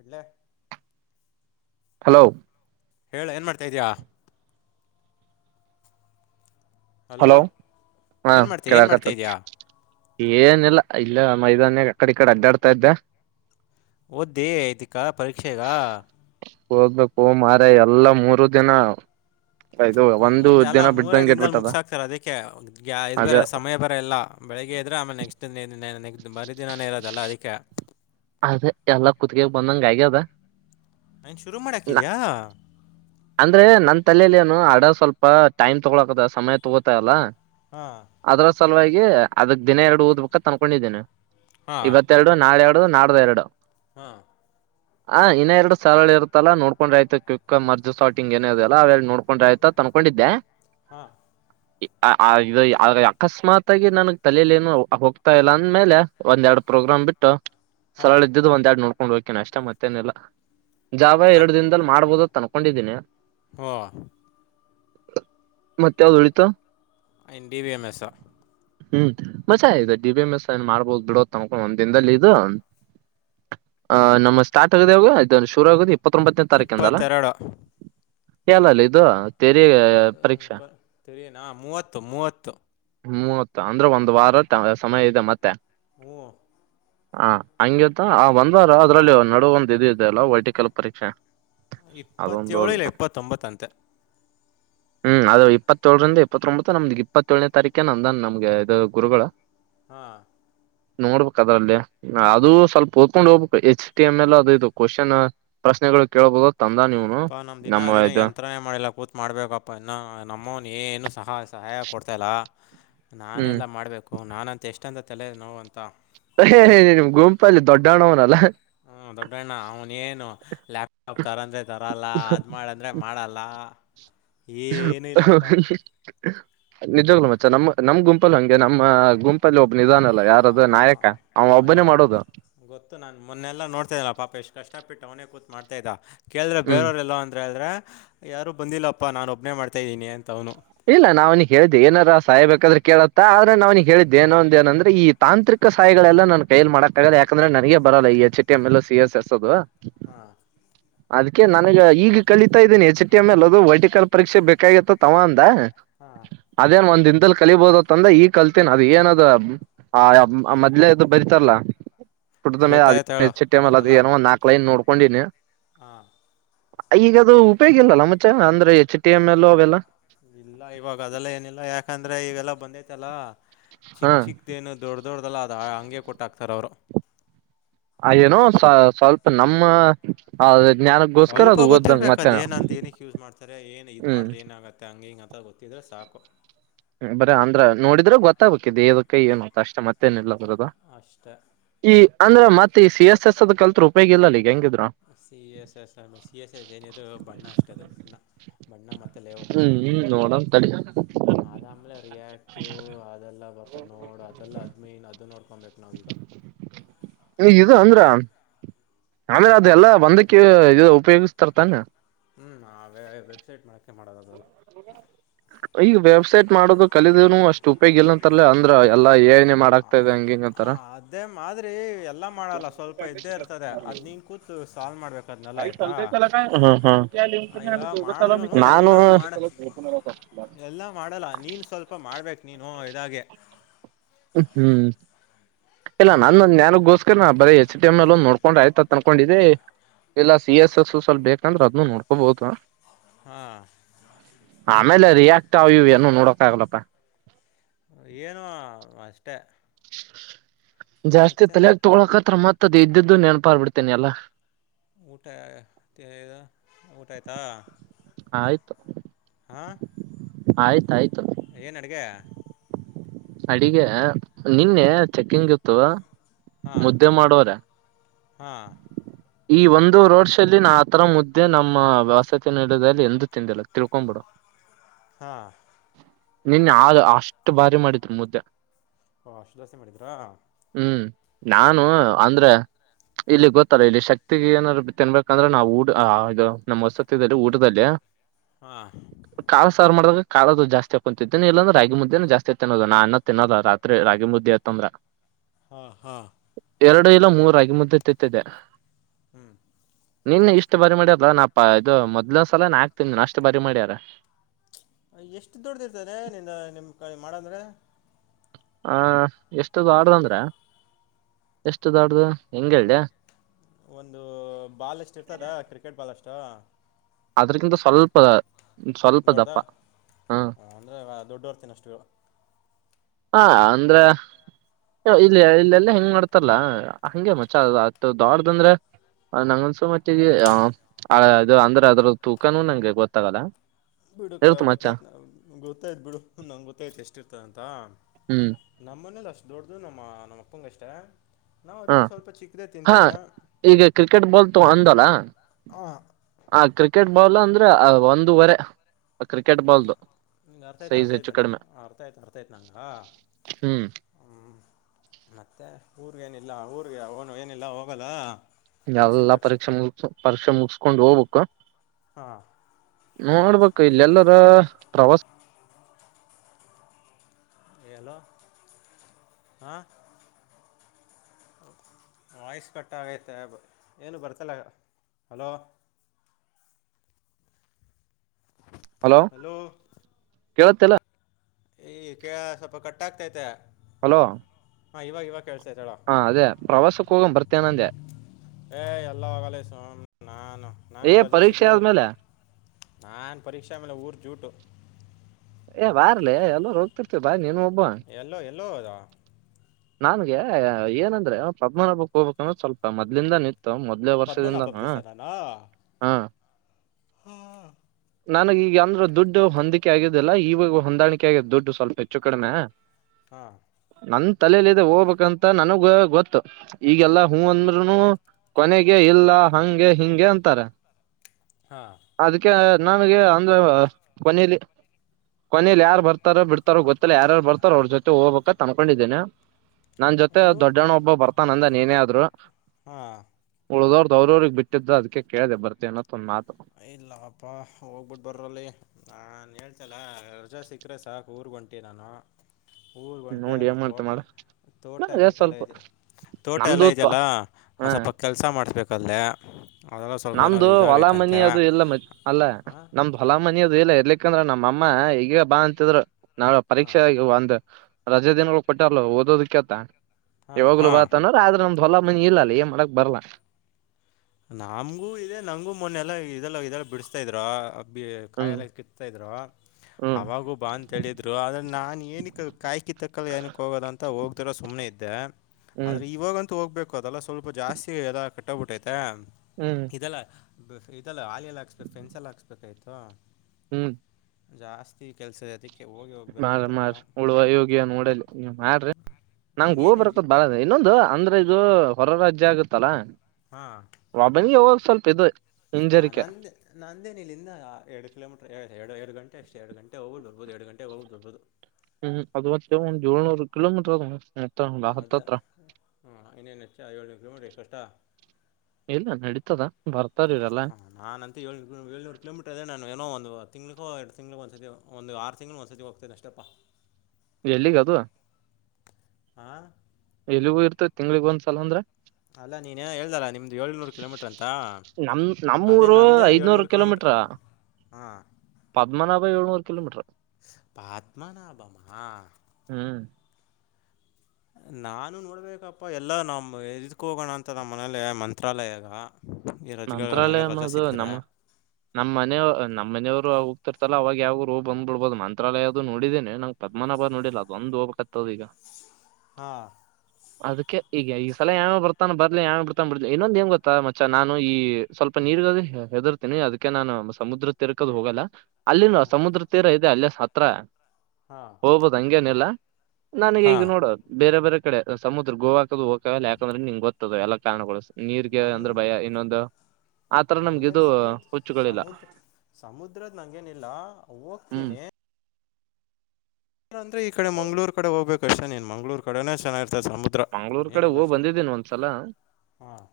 ಇಲ್ಲೇ. ಹಲೋ. ಹೇಳ ಏನ್ ಮಾಡತಾ ಇದಿಯ. ಹಲೋ ಹಾ ಏನು ಮಾಡ್ತೀಯ ಏನು ಕೇಳತ. ಮಾಡ್ತಾ ಇದೀಯಾ ಏನಿಲ್ಲಾ ಇಲ್ಲೆ ಮೈದಾನಗ ಅ ಕಡೆ ಈ ಕಡೆ ಅಡ್ಡಾಡ್ತಾ ಇದ್ದೆ. ಓದ್ದಿ ಐತಿಕ ಪರೀಕ್ಷೆಗ. ಓದ್ಬೇಕೋ ಮಾರಾಯ ಎಲ್ಲಾ ಮೂರು ದಿನ. ಅಲ್ಲ ಇದು ಒಂದು ದಿನ ಬಿಟ್ಟ್ದಂಗೆ ಇಟ್ಬಿಬಿಡ್ತದಾ. ಸರ್ ಅದಕ್ಕೆ ಇದು ಬೇರೆ ಸಮಯ ಬೇರೆ ಇಲ್ಲ ಬೆಳಗ್ಗೆ ಎದ್ರೆ ಆಮೇಲೆ ನೆಕ್ಸ್ಟ್ ನೇ ದಿನ. ಮರಿ ದಿನಾನೇ ಇರೋದೆಲ್ಲ ಅದಕ್ಕೆ. ಅದೇ ಎಲ್ಲ ಕುತ್ಗೆಗ್ ಬಂದಂಗ ಆಗದ. ಏನ್ ಶುರು ಮಾಡಾಕಿದ್ಯಾ. ತಲಲಿ ಏನು ಹ ಅಡ ಸ್ವಲ್ಪ ಟೈಮ್ ತಗೊಳಕದ ಸಮಯ ತಗೋತ ಅಲ್ಲಾ. ಹಾ. ಸಲುವಾಗಿ ಅದಕ್ ದಿನ ಎರಡು ಓದ್ ಬೇಕು ಅಂತ ಅನ್ನಕೊಂಡಿದ್ದೀನಿ. ಇವತ್ತೆರಡು ನಾಳೆರಡು. ನಡ್ದ ಎರಡು. ಹಾ ಹಾ ಇನ್ನ ಎರಡು ಸಾಲಲ್ ಇರುತ್ತಲ್ಲ ನೋಡ್ಕೊಂಡ್ರೆ ಆಯ್ತು ಕ್ವಿಕ ಮರ್ಜು ಸಾರ್ಟಿಂಗ್ ಏನೆ ಇದೆಲ್ಲ ಅವೆ ನೋಡ್ಕೊಂಡ್ರೆ ಆಯ್ತು ಅನ್ಕೊಂಡಿದ್ದೆ ಹಾ ಇ ಅ ಆ ಇರ್ ಲ್ ಅಕಸ್ಮಾತ್ ಆಗಿ ನನ್ಗ್ ತಲೇಲ್ ಏನು ಹೋಗ್ತಾ ಇಲ್ಲ ಅಂದ್ಮೇಲೆ ಒಂದ್ ಎರಡ್ ಪ್ರೋಗ್ರಾಮ್ ಬಿಟ್ಟು ಸರಳ್ ಹಾಂ ಇದ್ದಿದ್ದು ಒಂದೆರಡ್ ನೋಡ್ ಕೋಂಡ್ ಹೋಗ್ತಿನ್ ಅಷ್ಟೆ ಮತ್ತೇನಿಲ್ಲಾ ಜಾವ ಎರಡ್ ದಿನದಲ್ ಮಾಡ್ಬೋದ್ ಅನ್ಕೊಂಡಿದಿನಿ ಹೋ ಮತ್ತ್ ಯಾವ್ದ್ ಉಳಿತು ಇನ್ ಡಿ ಬಿ ಎಮ್ ಎಸ್ ಹ್ಮ್ ಮಚ್ಚಾ ಇದ್ ಡಿಬೆ ಮೆಸ್ ಏನ್ ಮಾಡ್ಬೋದು ಬಿಡೋತ್ನ್ಕೊಂಡ್ ಒಂದ್ ದಿನ್ದಲ್ಲಿ ಇದೂ ಆ ನಮ್ಮ ಸ್ಟಾರ್ಟ್ ಆಗದ್ [unintelligible] ಶುರು ಆಗುದ್ ಇಪ್ಪತ್ತೊಂಬತ್ತ್ನೇ ತಾರೀಕಿಂದಲ್ಲ ಇಪ್ಪತ್ತೆರಡು [unintelligible] ಇದು ತೆರಿ ಪರೀಕ್ಷಾ [unintelligible] ಮೂವತ್ತು ಮೂವತ್ತು ಮೂವತ್ತ ಅಂದ್ರೆ ಒಂದ್ ವಾರ ತ ಸಮಯ ಇದೆ ಮತ್ತೆ ಹ್ಮ್್ಮ್ಮ ಹಾ ಹಂಗ್ಗೆತ್ತ ಆ ಒಂದ್ ವಾರ ಅದ್ರಲ್ಲಿ ನಡುವ್ ಒಂದ್ ಇದ್ ಇದೆ ಅಲ್ಲಾ ವೈಟಿಕಲ್ ಪರೀಕ್ಷೆ ಅದೊಂದು ಇಪ್ಪತ್ಯೋಳು ಇಲ್ಲ ಇಪ್ಪತ್ತೊಂಬತ್ತಂತೆ ಹ್ಮ್ ಅದು ಇಪ್ಪತ್ತಏಳರಿಂದ ಇಪ್ಪತ್ತೊಂಬತ್ತು ನಮ್ದ ಇಪ್ಪತ್ತೊಳನೇ ತಾರೀಕೇನೆ ಅಂದನ್ ನಮ್ಗೆ ಇದು ಗುರುಗಳು. ಹಾ ನೋಡ್ಬೇಕದ್ರಲ್ಲಿ ಅದು ಸ್ವಲ್ಪ ಓದಕೊಂಡ್ ಹೋಗ್ಬೇಕು ಎಚ್ ಟಿ ಎಮ್ ಎಲ್ ಅದು ಇದು ಕ್ವಶ್ನ್ ಪ್ರಶ್ನೆಗಳು ಕೇಳಬಹುದು. ಪ್ಪಾ ನಮ್ದಿನ್ನ ಅದ್ಏನ್ ಯಂತ್ರನೇ ಮಾಡಿಲ್ಲ ಕೂತ್ ಮಾಡ್ಬೇಕಪ್ಪ ಇನ್ನಾ ನಮ್ಮೋನ್ ಏನು ಸಹಾಯ್ ಸಹಾಯ ಕೊಡ್ತಾಲ್ಲಾ ನಾನ್ ಹ್ಮ್ ಎಲ್ಲಾ ಮಾಡ್ಬೇಕು ನಾನಂತ್ ಎಷ್ಟ್ ತಂದೆ ತಲೆ ನೋವ್ ಅಂತಾ ಏ ನಿಮ್ ಗುಂಪಲ್ಲಿ ದೊಡ್ಡೋ [unintelligible] ಹ್ಮ್ ದೊಡ್ಡಣ್ಣ ಅವನ್ ಏನು ಲ್ಯಾಪ್ಟಾಪ್ ತರ್ ಅಂದ್ರೆ ತರಲ್ಲ ಅದ್ ಮಾಡಂದ್ರೆ ಮಾಡಲ್ಲಾ [unintelligible] ನಿಜೋಗ್ ಲು ಮಚ್ಚ ನಮ್ಮ್ ನಮ್ ಗುಂಪಲ್ಲ್ ಹಂಗೆ ನಮ್ಮಾ ಗುಂಪಲ್ಲಿ ಒಬ್ಬ್ ನಿಧಾನಲ್ಲ ಯಾರದು ನಾಯಕ ಹಾಂ ಅವ್ನ್ ಹಾಂ ಹೇಳ ಒಬ್ಬನೇ ಮಾಡೋದು ಷ್ಟಪಿಟ್ಟ್ ಅವನೇ ಕೂತ್ ಮಾಡ್ತೈದ ಕೇಳ್ದ್ರೆ ಹ್ಮ್ ಬೇರವ್ರ್ ಎಲ್ಲೋ ಅಂದ್ರ ಹೇಳ್ದ್ರ್ ಯಾರು ಬಂದಿಲ್ಲಪ್ಪಾ ನಾನನ್ ಒಬ್ಬ್ನೆ ಮಾಡ್ತಾ ಇದಿನಿ ಅಂತ ಅವ್ನೂ ಇಲ್ಲ ನಾವ್ ನಿಗ್ ಹೇಳ್ದೆ ಏನಾರಾ ಸಹಾಯ ಬೇಕಾದ್ರೆ ಕೇಳತ್ತಾ ಆದ್ರೆ ನಾನ್ ಅವ್ನ್ಗ್ ಹೇಳಿದಿದ್ದೆ ಏನು ಒಂದ್ ಏನಂದ್ರೆ ಈ ತಾಂತ್ರಿಕ ಸಾಹಾಯಗಳೆಲ್ಲ ನನ್ ಕೈಲಿ ಮಾಡಕ್ಕಾಗಲ್ಲ ಯಾಕಂದ್ರೆ ನನಗೆ ಬರಲ್ಲ ಈ ಎಚ್ ಟಿ ಎಂ ಎಲ್ಲಾ ಸಿ ಎಸ್ ಎಸ್ ದೂ ಹಾ ಅದ್ಕ್ಕೆ ನನ್ಗೆ ಈಗ ಕಲಿತಾ ಇದೀನಿ ಎಚ್ ಟಿ ಎಂ ಎಲ್ ಅದು ವೈಟಿಕಲ್ ಪರೀಕ್ಷೆಗ್ ಬೇಕಾಗಿತ್ತ್ ತವಾಂತ್ ಹಾಂ [inaudible] ಅದೇನ್ ಒಂದಿನ ಲ್ ಕಲಿಬೋದ ಅಂದ ಈಗ ಕಲ್ತೇನ್ ಅದ ಏನದ ಆ ಮದ್ಲೇದ ಬರಿತಾರಲ್ಲ ಕುಟ್ಟದ ಮೇಲೆ ಅದ ಗೊತ್ತಾಯ್ತ ಹೇಳು ಚಿಟ್ಟ ಮೇಲೆ ಅದ ಏನೋ ಒಂದ ನಾಲ್ಕ್ ಲೈ ನೋ ಪೊಂಡೆನ್ ಹ್ಮ ಈಗದು ಉಪಯೋಗಿಲ್ಲಲ್ಲ ಮುಚಾ ಅಂದ್ರೆ ಚಿ ಟಿ ಎಮ್ ಎಲ್ಲ ಅವೆಲ್ಲ ಇಲ್ಲ ಇವಾಗ ಅದೆಲ್ಲ ಏನಿಲ್ಲ ಯಾಕಂದ್ರೆ ಈವೆಲ್ಲಾ ಬಂದೈತಲ್ಲ ಹಾ ಚಿಕ್ ಚಿಕ್ ತನ ದೊಡ ದೊಡ್ದಲ್ಲ ಅ ಹಂಗೆ ಕೊಟ್ಟ ಹಕ್ತಾರೆ ಅವರು ಏನೋ ಸ್ವಲ್ಪ ನಮ್ಮ ಅ ಸ್ವಲ್ಪ ಗೊತ್ತಿರ್ಬೇಕದ್ ಏನ್ ಅಂತ ಏನಕ್ ಯೂಸ್ ಮಾಡ್ತಾರೆ ಏನ್ ಇದ್ ಮಾಡ್ದ್ ಹ್ಮ್ ಏನ್ ಆಗತ್ತೆ ಹಂಗ ಹಿಂಗ ಅಂತ ಗೊತ್ತಿದ್ರೆ ಸಾಕು ಬರಿ ಅಂದ್ರ ನೋಡಿದ್ರೆ ಗೊತ್ತಾಗಬೇಕಿದ್ ಏದಕ್ಕೆ ಏನ ಅಷ್ಟ ಮತ್ತೇನ ಇಲ್ಲ ದ ಅಷ್ಟೇ ಈ ಅಂದ್ರ ಮತ್ತ ಈ ಸಿ ಎಸ್ ಎಸ್ ಅದ ಕಲ್ತ್ ಉಪಯೋಗ ಇಲ್ಲ ಈಗ ಹೆಂಗದ್ರು C S S C S S ಏನಿದ್ರು ಬಣ್ಣ ಅಷ್ಟ ಅದು ಬಣ್ಣ ಬಣ್ಣ ಮತ್ತೆ ಲೇಔಟ್ ಅಷ್ಟೇ ಹ್ಮ್ ಅದೆಲ್ಲ ಹ್ಮ್ ನೋಡಮ ತಡಿ ಆಮಲೆ ರಿಯಾಕ್ಟ ಅದೆಲ್ಲ ಬರ್ತ ನೋಡು ಅದೆಲ್ಲ ಅದ್ಮೇನ್ ಅದು ನೋಡ್ ನೀ ಇದು ಅಂದ್ರ ಆಮೇಲೆ ಅದೆಲ್ಲಾ ಬಂದಕ್ಕೆ ಇ ಉಪಯೋಗಿಸತಾರತಾನ ಹ್ಮ್ ಅವೇ ವೆಬ್ಸೈಟ್ ಮಾಡಕೆ ಮಾಡೋದುದಲ್ಲ [inaudible] ಈಗ ವೆಬ್ಸೈಟ್ ಮಾಡುದು ಕಲಿದ ಅಷ್ಟ್ ಉಪಯೋಗ ಇಲ್ಲ ಅಂತಲ್ಲ ಅಂದ್ರ ಎಲ್ಲಾ ಏ ಏನ ಹಾಂ ಮಾಡಕ್ತಾದೆ ಹಂಗ ಹಿಂಗ್ ಅಂತರ ಅದೇ ಮಾದರಿ ಎಲ್ಲ ಮಾಡಲ್ಲ ಸ್ವಲ್ಪ ಇದ್ದೇ ಇರ್ತದೆ ಅದು ನೀನು [unintelligible] ಕೂತು ಸಾಲ್ವ್ ಮಾಡ್ಬೇಕು ಅದನ್ನೆಲ್ಲ ಆಯಿತಾ ಈಗ ಮಾಡಿದ್ರೂ ಎಲ್ಲ ನಾನು ಮಾಡ ಎಲ್ಲ ಮಾಡಲ್ಲ ನೀನ್ ಸ್ವಲ್ಪ ಮಾಡ್ಬೇಕು ನೀನುಯ ಇದಾಗೆ ಹ್ಮ್ ಇಲ್ಲ ಹಾಂ ನಂದ ಜ್ಞಾನಗೋಸ್ಕರ ನಾ ಬರೀ ಹೆಚ್ ಒ ನೋಡ್ಕೊಂಡು ಆಯ್ತತ್ ಅಂದನ್ಕೊಂಡಿದೆ ಎಲ್ಲಾ ಸಿ ಎಸ್ ಎಸ್ ಸ್ವಲ್ಪ ಬೇಕಂದ್ರೆ ಅದನ್ನು ನೋಡ್ಕೋಬಹುದು ನಾ ಹ್ಮ್ ಆಮೇಲೆ ರಿಯಾಕ್ಟ್ ಅವಿವ ಏನು ನೋಡಕ ಆಗ್ಲಪ್ಪ ಏನು ಅಷ್ಟೇ [inaudible] ಜಾಸ್ತಿ ಮತ್ತು ತಲೆಯಾಗ ತೊಗಳಕತ್ರ ಮತ್ ಮದ ಇದ್ದದ್ದು ನೆನಪಾರ್ ಬಿಡ್ತೇನೆ ಎಲ್ಲಾ ಊಟ ಊಟ ಆಯ್ತಾ ಆಯ್ತು ಆಯ್ತಯ್ತು ಏನು ಅಡುಗೆ ಅಡಿಗೆ ನಿನ್ನೆ ಚೆಕ್ಕಿಂಗ್ ಇತ್ತು ಮುದ್ದೆ ಮಾಡೋರ ಹಾ ಈ ಒಂದು ರೋಡ್ ಶೋಲ್ಲಿ ನಾ ಆತರ ಮುದ್ದೆ ನಮ್ಮ ವ್ಯವಸ್ಥತಿ ನೀಡಲ್ಲಿ ಎಂದ ತಿಂದಿಲ್ಲ ತಿಳ್ಕೊ್ ಬಿಿಡು ಹ್ಮ ನಿನ್ನೆ ಆ ಅಷ್ಟು ಭಾರಿ ಮಾಡಿದರು ಮುದ್ದೆ ಓ ಅಷ್ಟು ದೋಸೆ ಮಾಡಿದ್ರಾ ಹ್ಮ್ ನಾನು ಅಂದ್ರೆ ಇಲ್ಲಿ ಗೊತ್ತಲ್ಲ ಇಲ್ಲಿ ಶಕ್ತಿಗೆ ಏನಾದಾರ್ ತಿನ್ಬೇಕಂದ್ರೆ ನಾವು ಊಡ್ ಇದು ನಮ್ಮ್ ವಸತಿ ದಲ್ಲಿ ಊಟದಲ್ಲಿ ಹಾಂ ಹಾಂ ಕಾಳ ಸಾರ ಮಾಡದಾಗ ಕಾಳದು ಜಾಸ್ತಿ ಹಾಕೊಂತಿನ್ನತೆನಿ ಇಲ್ಲಂದೆ ರಾಗಿ ಮುದ್ದೇನು ಜಾಸ್ತಿ ತಿನ್ನೋದು ನಾ ಅನ್ನ ತಿನ್ನಲ್ಲ ರಾತ್ರಿ ರಾಗಿ ಮುದ್ದೆ ಇತ್ತಂದ್ರ ಹಾ ಹಾ ಇಲ್ಲ ಮೂರ ರಾಗಿ ಮುದ್ದೆ ದೆ ಹ್ಮ್ ನಿನ್ ಇಷ್ಟು ಬಾರಿ ಮಾಡ್ಯಾರಲ್ಲ ನಾ ಪ ಇದು ಮೊದ್ಲೊ ಸಲ ನಾಕ ತಿಂದೇನೀ ಅಷ್ಟು ಬಾರಿ ಮಾಡ್ಯಾರ ಎಷ್ಟು ದೊಡ್ಡ್ದ ಇರ್ತಾರೆ ನಿಂದ ನಿಮ್ ಕ ಮಾಡಂದ್ರೆ ಹ ಎಷ್ಟ್ದ್ ದೊಡ್ದಂದ್ರ ಎಷ್ಟ್ದ್ ದೊಡ್ದ ಹೆಂಗ ಹೇಳಿ ಒಂದು ಬಾಲ್ ಎಷ್ಟ ಇರ್ತದ ಕ್ರಿಕೆಟ್ ಬಾಲ್ ಅಷ್ಟ ತ್ತ ಅದ್ರಕ್ಕಿಂತ ಸ್ವಲ್ಪದ ದೊಡ್ಡದ ಅಂದ್ರೆ ದೊಡ್ಡವರ್ತೀನ ಅಷ್ಟು ಹ ಅಂದ್ರ ಇಲ್ಲಿ ಇಲ್ಲೆಲ್ಲಾ ಹೆಂಗ ಮಾಡ್ತಾರಲ್ಲ ಹಂಗೆ ಮಚ ಅ ದೊಡ್ದಂದ್ರೆ ನಂಗನ್ಸು ಮಟ್ಟಿಗೆ ಅದು ಅಂದ್ರೆ ಅದ್ರ ತೂಕನೂ ನಂಗೆ ಗೊತ್ತಾಗಲ್ಲ ಬಿಡು ಕ ಇರ್ತ್ ಮಚ್ಚ ಗೊತ್ತಾಯ್ತ್ ಗೊತ್ತಾಯ್ತ್ ಬಿಡು ನಂ ಗೊತ್ತಾಯ್ತ ಎಷ್ಟ ಇರ್ತದ ಅಂತ ಹ್ಮ್ ನಮ್ಮ ಮನೇಲಿ ಅಷ್ಟು ದೊಡ್ಡ್ದು ನಮ್ಮ ನಮ್ಮ ಅಪ್ಪಂಗ ಅಷ್ಟೇ ನಾವು ಹಾ ಅದರಿಂದ ಸ್ವಲ್ಪ ಚಿಕ್ಕದೇ ಹಾ ತಿಂತೀರಿ ಈಗ ಕ್ರಿಕೆಟ್ ಬೋಲ್ತು ಅಂದಲ ಹಾಂ ಆ ಕ್ರಿಕೆಟ್ ಬಾಲ್ ಅಂದ್ರೆ ಒಂದುವರೆ ಹ ಅರ್ಥ ಆಯ್ತ್ ಅರ್ಥಯತ್ ಹೆಚ್ಚು ಬೇ ನಂಗ ಕಡಿಮೆ ಅರ್ಥ ಆಯ್ತ ಅರ್ಥಯತ್ ನಂಗ ಹ್ಮ್ ಹ್ಮ ಮತ್ತೆ ಹ ಊ ಏನಿಲ್ಲ ಊರಿಗೆನು ಏನಿಲ್ಲ ಹೋಗಲ್ಲ ಮುಗಿಸಿದ ಎಲ್ಲಾ ತಕ್ಷಣ ಪರೀಕ್ಷೆ ಮುಗ ಪರೀಕ್ಷೆ ಮುಗ ಕಕೊಂಡ್ ಹೋಗಬೇಕು ಹಾ ನೋಡ್ಬೇಕು ಇಲ್ಲೆಲ್ಲರ ಪ್ರವಾಸ ಎಲೋ ಹಾಂ ವಾಯ್ಸ್ ಕಟ್ಟ ಆಗೈತೆ ಏನು ಬರ್ತಲ್ಲ ಹಲೋ ಹಲೋ ಕೇಳುತ್ತಿಲ್ಲ ಈಏ ಕೆ ಸ್ವಲ್ಪ ಕಟ್ಟಾಗಗ್ತೈತೆ ಹಲೋ ಹಾ ಇವಾಗ ಇವಾಗ ಹೇಳೋ ಹಾ ಅದೇ ಪ್ರವಾಸ ಹೋಗೊಬರ್ತೇನಂದೆ ಏ ಎಲ್ಲವಾಗಲ್ಲೇ ಸೋಮ ನಾನು ಏ ನಂಗ ರಜಾ ಪರೀಕ್ಷೆ ಸಿಕ್ರೆ ಆದ್ಮೇಲೆ ನಾನ್ ಪರೀಕ್ಷೆ ಮೇಲೆ ಊರ್ ಜೂಟು ಏ ಬಾರ್ಲಿ ಎಲ್ಲರರು ಹೋಗ್ತಿರ್ತೀವಿ ಬಾ ನೀನು ಒಬ್ಬ ಎಲ್ಲೋ ಹಲೋ ಅದಾ ನನ್ಗೆ ಏನಂದ್ರೆ ಪದ್ಮಾ ಹಬ್ಕ್ ಹೋಗಬೇಕಂದ್ ಸ್ವಲ್ಪ ಮೊದಲಿಂದ ನಿತ್ ಮೊದ್ಲೇ ಪದ್ಮನಾಭ ವರ್ಷದಿಂದಾನ ದೇಸಾನಾನಾ ಹಾ ಹಾಂ ನನಗೀಗ ಅಂದ್ರೂ ದುಡ್ಡು ಹೊಂದಿಕೆ ಆಗಿದ್ದಲ್ಲ ಈವಾಗ ಹೊಂದಾಣಿಕೆ ಆಗಿದೆ ದುಡ್ಡು ಸ್ವಲ್ಪ ಹೆಚ್ಚು ಕಡಿಮೆ ಹ್ಮ ಅಂ ತಲೆಯಲ್ಲದೆ ಹೋಗ್ಬೇಕಂತ ನನ್ ಗೊತ್ತು ಈಗೆಲ್ಲಾ ಹೂ ಅಂದ್ರರುನು ಕೊನೆಗೆ ಇಲ್ಲ ಹಂಗೆ ಹಿಂಗೆ ಅಂತಾರ ಹಾಂ ಅದಕ್ಕೆ ನನಗೆ ಅಂದ್ರೆ ಕೊನೇಲಿ ಕೊನೆಲಿ ಯಾರು ಬರ್ತಾರೋ ಬಿಡ್ತಾರೋ ಗೊತ್ತಲ್ಲ ಯಾರ್ಯಾರು ಬರ್ತಾರೋ ಅವ್ರ ಜೊತೆ ಹೋಗ್ಬೇಕ ತನ್ಕೊಂಡಿದ್ದೇನೆ ನನ್ ಜೊತೆ ಇವ್ರ ದೊಡ್ಡಣ್ಣ ಒಬ್ಬ ಬರ್ತಾ ನಂದ ಹೇನೇ ಆದರು ಹಾಂ ಉಳದವರ್ ತಾವ್ರುರೇಗಿ ಬಿಟ್ಟಿದ್ದು ಅದಕ್ಕೆ ಕೇಳಿದೆ ಬರ್ತೆ ಅನೋ ಇಲ್ಲ ಪಾ ಹೋಗ್ಬಿಟ್ಟ ಬರ್ರಲೆ ನನ್ ಹೇಳ್ತಲ್ಲ ಇಲ್ಲ ರಜಾ ಸಿಕ್ರೆ ಸಾಕ್ ಊರು ಒಂಟಿ ನಾನು ಊರ್ ಒಂಟೆ ನೋಡಿ ಅಲ್ಲಿ ಏನ್ ಮಾಡ್ತ ತೋಟ ಮಾಡ ತೋಟ ನನಗೆ ಗೀಟ ಎಲ್ಲ ಸ್ವಲ್ಪ ಇದೆ ತೋಟ ಎಲ್ಲ ನಮ್ದು ಇದೆಯಲ್ಲ ಹ ಸ್ವಲ್ಪ ಕೆಲ್ಸ ಮಾಡಸ್ಬೇಕು ಕಲ್ಯಾ ಅದೆಲ್ಲ ಸ್ವಲ್ಪಏನೋ ಇದಾಗ್ಯಾಂತೆ ಇನಾಡಿಬಲ್ ಅ ಎಲ್ಲ ಅಲ್ಲ ನಮ್ದ್ ಹೊಲ ಮನಿ ಅದು ಎಲ್ಲ ಇರ್ಲಿ ಯಾಕಂದ್ರ ನಮ್ಮ ಅಮ್ಮ ಈಗ ಬಾ ಅಂತಿದ್ರು ನಾ ಹಾಂ ಪರೀಕ್ಷೆ ಒಂದು ರಜೆ ದಿನ ಕೊಟ್ಟಲ್ಲ ಓದೋದಕ್ಕೆತ ಹಾಂ ಇವಾಗ್ಲೂ ಬಾತ ಹಾಂ ಅನೋ ಆದ್ರು ಹೊಲ ಮನಿ ಇಲ್ಲ ಅಲ್ಲ ಏನ್ ಮಾಡಕ್ ಬರ್ಲ್ಲ ನಮಗೂ ಇದೆ ನಂಗೂ ಮೊನ್ನೆಲ್ಲಾ ಇದೆಲ್ಲ ಇದೆಲ್ಲ ಬಿಡಿಸತಾ ಇದ್ರ ಹ್ಮ್ ಕಾಯಲ್ಲ ಕಿತ್ತತಾ ಇದ್ರು ಹ್ಮ್ ಅವಾಗೂ ಬಾ ಅಂತ ಹೇಳಿದ್ರು ಆದ್ರೆ ನಾನು ಏನಕ್ಕೆ ಕಾಯಿ ಕಿತ್ತಕ್ಕಲ್ಲ ಏನಕ್ಕೆ ಹೋಗೋದಂತ ಹೋಗ ಸುಮ್ಮನೆ ಇದ್ದೆ ಹ್ಮ್ ಆದ್ರೆ ಇವಾಗಂತೂ ಹೋಗ್ಬೇಕು ಅದೆಲ್ಲ ಸ್ವಲ್ಪ ಜಾಸ್ತಿ ಎಲ್ಲ ಕಟ್ಟಬಿಟ್ಟೈತಿ ಹ್ಮ್ [unintelligible] ಇದಲ್ಲ [unintelligible] ಆಯಲ್ ಹಾಕಿ ಪೆನ್ಸಿಲ್ ಹಾಕ್ಬೇಕಿತ್ತು ಹಾ ಹ್ಮ್ ಜಾಸ್ತಿ ಕೆಲಸದ ಅದಕ್ಕೆ ಹೋಗಿ ಮಾಡ್ರಿ ಹೋಗ್ಬೇಕಂತ ಮಾಡ್ರಿ ನಾವು ಉಳುವ ಯೋಗಿಯ ನೋಡಲಿ ನೀವು ಮಾಡ್ರಿ ನಂಗ ಹೋಗ್ ಇನ್ನೇನು ಜಿ ಬರ್ಕೋದ ಬಾ ಇನ್ನೊಂದು ಅಂದ್ರೆ ಇದು ಹೊರ ರಾಜ್ಯ ಆಗುತ್ತಲ್ಲಾ ಒಬ್ಬನಿಗೆ ಹೋಗೋಕ್ಕೆ ಸ್ವಲ್ಪ [unintelligible] ಹಾ ಹಿಂಜರಿಕೆ ನೇ ನಂದೇನ ಇಲ್ಲಿಂದ ಎರಡು ಕಿಲೋಮೀಟರ್ ಎರಡು ಎರಡು ಗಂಟೆ ಅಷ್ಟ ಎರಡು ಗಂಟೆ ಹೋಗ್ ಬರ್ಬೋದು ಎರಡು ಗಂಟೆ ಹೋಗ್ ಬರ್ಬೋದು ಹ್ಮ್ ಅದ ಮತ್ತ ಒಂದ್ ಏಳ್ನೂರು ಕಿಲೋಮೀಟರ್ ಹೋಗಾನ ಹಾ ಅದೇ ಹ್ಮ ಇನ್ನೇನ್ ಹೆಚ್ಚ ಏಳ್ನೂರು ಕಿಲೋಮೀಟರ್ ಕಷ್ಟ ಇಲ್ಲ ನಡೀತದ ಬರ್ತಾರ ಇವ್ರೆಲ್ಲ [inaudible] ಹಾ ನಾನಂತೂ ಏಳ್ ಏಳ್ನೂರು ಕಿಲೋಮೀಟರ್ ಅದ ನಾನ ಏನೋ ಒಂದು ಒಂದು ತಿಂಗಳಿಗೋ ಎರಡು ತಿಂಳಗ ಒಂದು ಸತಿ ಒಂದು ಆರು ತಿಂಗಳಿಗೆ ಒಂದು ಸತಿ ಹೋಗ್ತನಿ ಅಷ್ಟಪ್ಪ ಎಲ್ಲಿಗದು ಹಾ ಎಲ್ಲಿಗೂ ಹೋಗಿರತೈತಿ ತಿಂಗಳಿಗೆ ಒಂದ ಸಲ ಅಂದ್ರ ಅಲ್ಲ ನೀನೇನ ಹೇಳ್ದಲ್ಲ ನಿಮ್ದು ಏಳ್ನೂರು ಕಿಲೋಮೀಟ್ರ ಅಂತ ನಮ್ ಅದೇ ನಮ್ಮೂರು ನಂದೇನು ಐದ್ನೂರ್ ಏಳ್ನೂರು ಕಿಲೋಮೀಟ್ರ [inaudible] ಹಾ ಕಿಲೋಮೀಟರ್ ಪದ್ಮನಾಭಾಮ ಹ್ಮ್ ನಾನು ನೋಡ್ಬೇಕಪ್ಪ ಎಲ್ಲಾ ನಮ್ಮ್ ಇದಕ್ಕ ಹೋಗೋಣ ಅಂತ ನಮ್ಮ ಮನೇಲಿ ಮಂತ್ರಾಲಯಾಗ ಈ ರಜೆಗಳು ನನಗೆ ರಜೆ ಮಂತ್ರಾಲಯದು ಸಿಕ್ಕಿದ್ರೆ ನಮ್ ನಮ್ಮ್ ಮನ ನಮ್ಮನೆಯವ್ರು ಹೋಗ್ತಾರೆ ಅವಾಗ ಯಾವಾಗ ಬಂದು ಬಿಡ್ಬೋದು ಮಂತ್ರಾಲಯ ಅದು ನೋಡಿದೇನೆ ನಂಗ್ ಪದ್ಮಮನಾಭ ನೋಡಿಲ್ಲ ಅದೊಂದು ಹೋಗಾಕತದ ಈಗ ಹಾ ಅದಕ್ಕೆ ಈಗ ಈ ಸಲ ಯಾವೇ ಬರ್ತಾನ್ ಬರ್ಲಿ ಯಾವ ಬಿಡ್ಲಿ ಬಿರ್ತಾನ ಬಿಡ್ಲಿ ಇನ್ನೊಂದ ಏನು ಗೊತ್ತ ಮಚ್ಚಾ ನಾನು ಈ ಸ್ವಲ್ಪ ನೀರ್ ಹೆದರ್ತೀನಿ ಅದಕ್ಕೆ ನಾನು ಸಮುದ್ರ ತೀರಕ್ಕೆಹೋಗಲ್ಲ ಅಲ್ಲಿನ ಸಮುದ್ರ ತೀರ ಅದೆ ಅಲ್ಲೇ ಸತ್ರ ಹಾಂ ಹೋಗಬೋದ ಹಂಗೆನಿಲ್ಲಾ ನನಿಗೆ ಈಗ ಹಾಂ ನೋಡೋ ಬೇರೆ ಬೇರೆ ಈ ಕಡೆ ಸಮುದ್ರ ಗೋವಾ ಹಾಕೋ ಹೋಗಲ್ಲ ಯಾಕಂದ್ರೆ ನಿಂಗ್ ಗೊತ್ತದದೆ ಎಲ್ಲ ಕಾರಣಗಳು ನೀರ್ಗೆ ಅಂದ್ರೆ ಭಯ ದ ನಂಗೇನ್ ಸಮುದ್ರ ಸಮುದ್ರ ಸಮುದ್ರದ ನಂಗೇನಿಲ್ಲಾ ಹ್ಮ್ ಹೋಗ್ತೀನಿ ಇಲ್ಲ ಅಂದ್ರ ಈ ಕಡೆ ಮಂಗಳೂರು ಕಡೆ ಹೋಗ್ಬೇಕು ಕಷ್ಣನ್ ಮಂಗಳೂರು ಕಡೆ ಚೆನ್ನಾಗಿರತ್ತೆ ಮಂಗಳೂರ ಕಡೆ ಹೋಗ್ ಬಂದಿದ್ದೇನ್ ಒಂದ್ಸಲ ಹಾಂ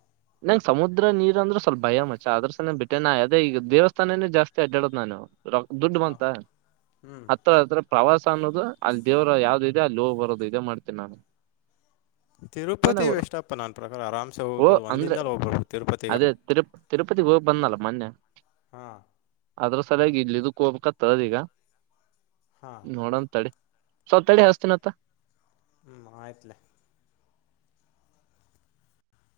ನಂಗ ಸಮುದ್ರ ನೀರು ಅಂದ್ರೆ ಸ್ವಲ್ಪ ಭಯ ಮಚ್ಚ ಆದ್ರ ಸನ ಬ ಬಿಟ್ಟೇನ ಅದೇ ಈಗ ದೇವಸ್ಥಾನೇ ಜಾಸ್ತಿ ಅಡ್ಡದ ನಾನು ರ ದುಡ್ಡು ಹಾಂ ಬಂತ ಹ್ಞೂ ಹತ್ರ ಹತ್ರ ಪ್ರವಾಸ ಅನ್ನೋದು ಅಲ್ಲಿ ದೇವರ ಯಾವ್ದು ಇದೆ ಅಲ್ಲಿ ಹೋಗ್ ಬರೋದು ಇದೆ ಮಾಡ್ತೇನಿ ನಾನು ನನ್ನ ತಿರುಪತಿ ಬೆಸ್ಟಪ್ಪ ನನ್ನ ಪ್ರಕಾರ ಆರಾಮ್ಸೆ ಓ ಹೋಗ್ಬಿಡ್ಬೋದು ಅಂದ್ರೆ ಒಂದಿನದಲ್ಲಿ ಹೋಗ್ಬಿಡ್ಬೋದು ತಿರುಪತಿಗ ಅದೇ ತಿರು ತಿರುಪತಿಗೆ ಹೋಗಿ ಬಂದಲ್ಲ ಮೊನ್ನೆ ಹಾಂ ಅದ್ರ ಸರಿಯಾಗಿ ಇಲಿ ಇದ ಕೋಬಕ್ತ್ತದದ ಈಗ ಹಾಂ ನೋಡನ ತಡಿ ಸ್ವಲ್ಪ ತಡಿ ಹಚ್ಚತನಂತ ಹ್ಮ ಆಯ್ತ್ಲೆ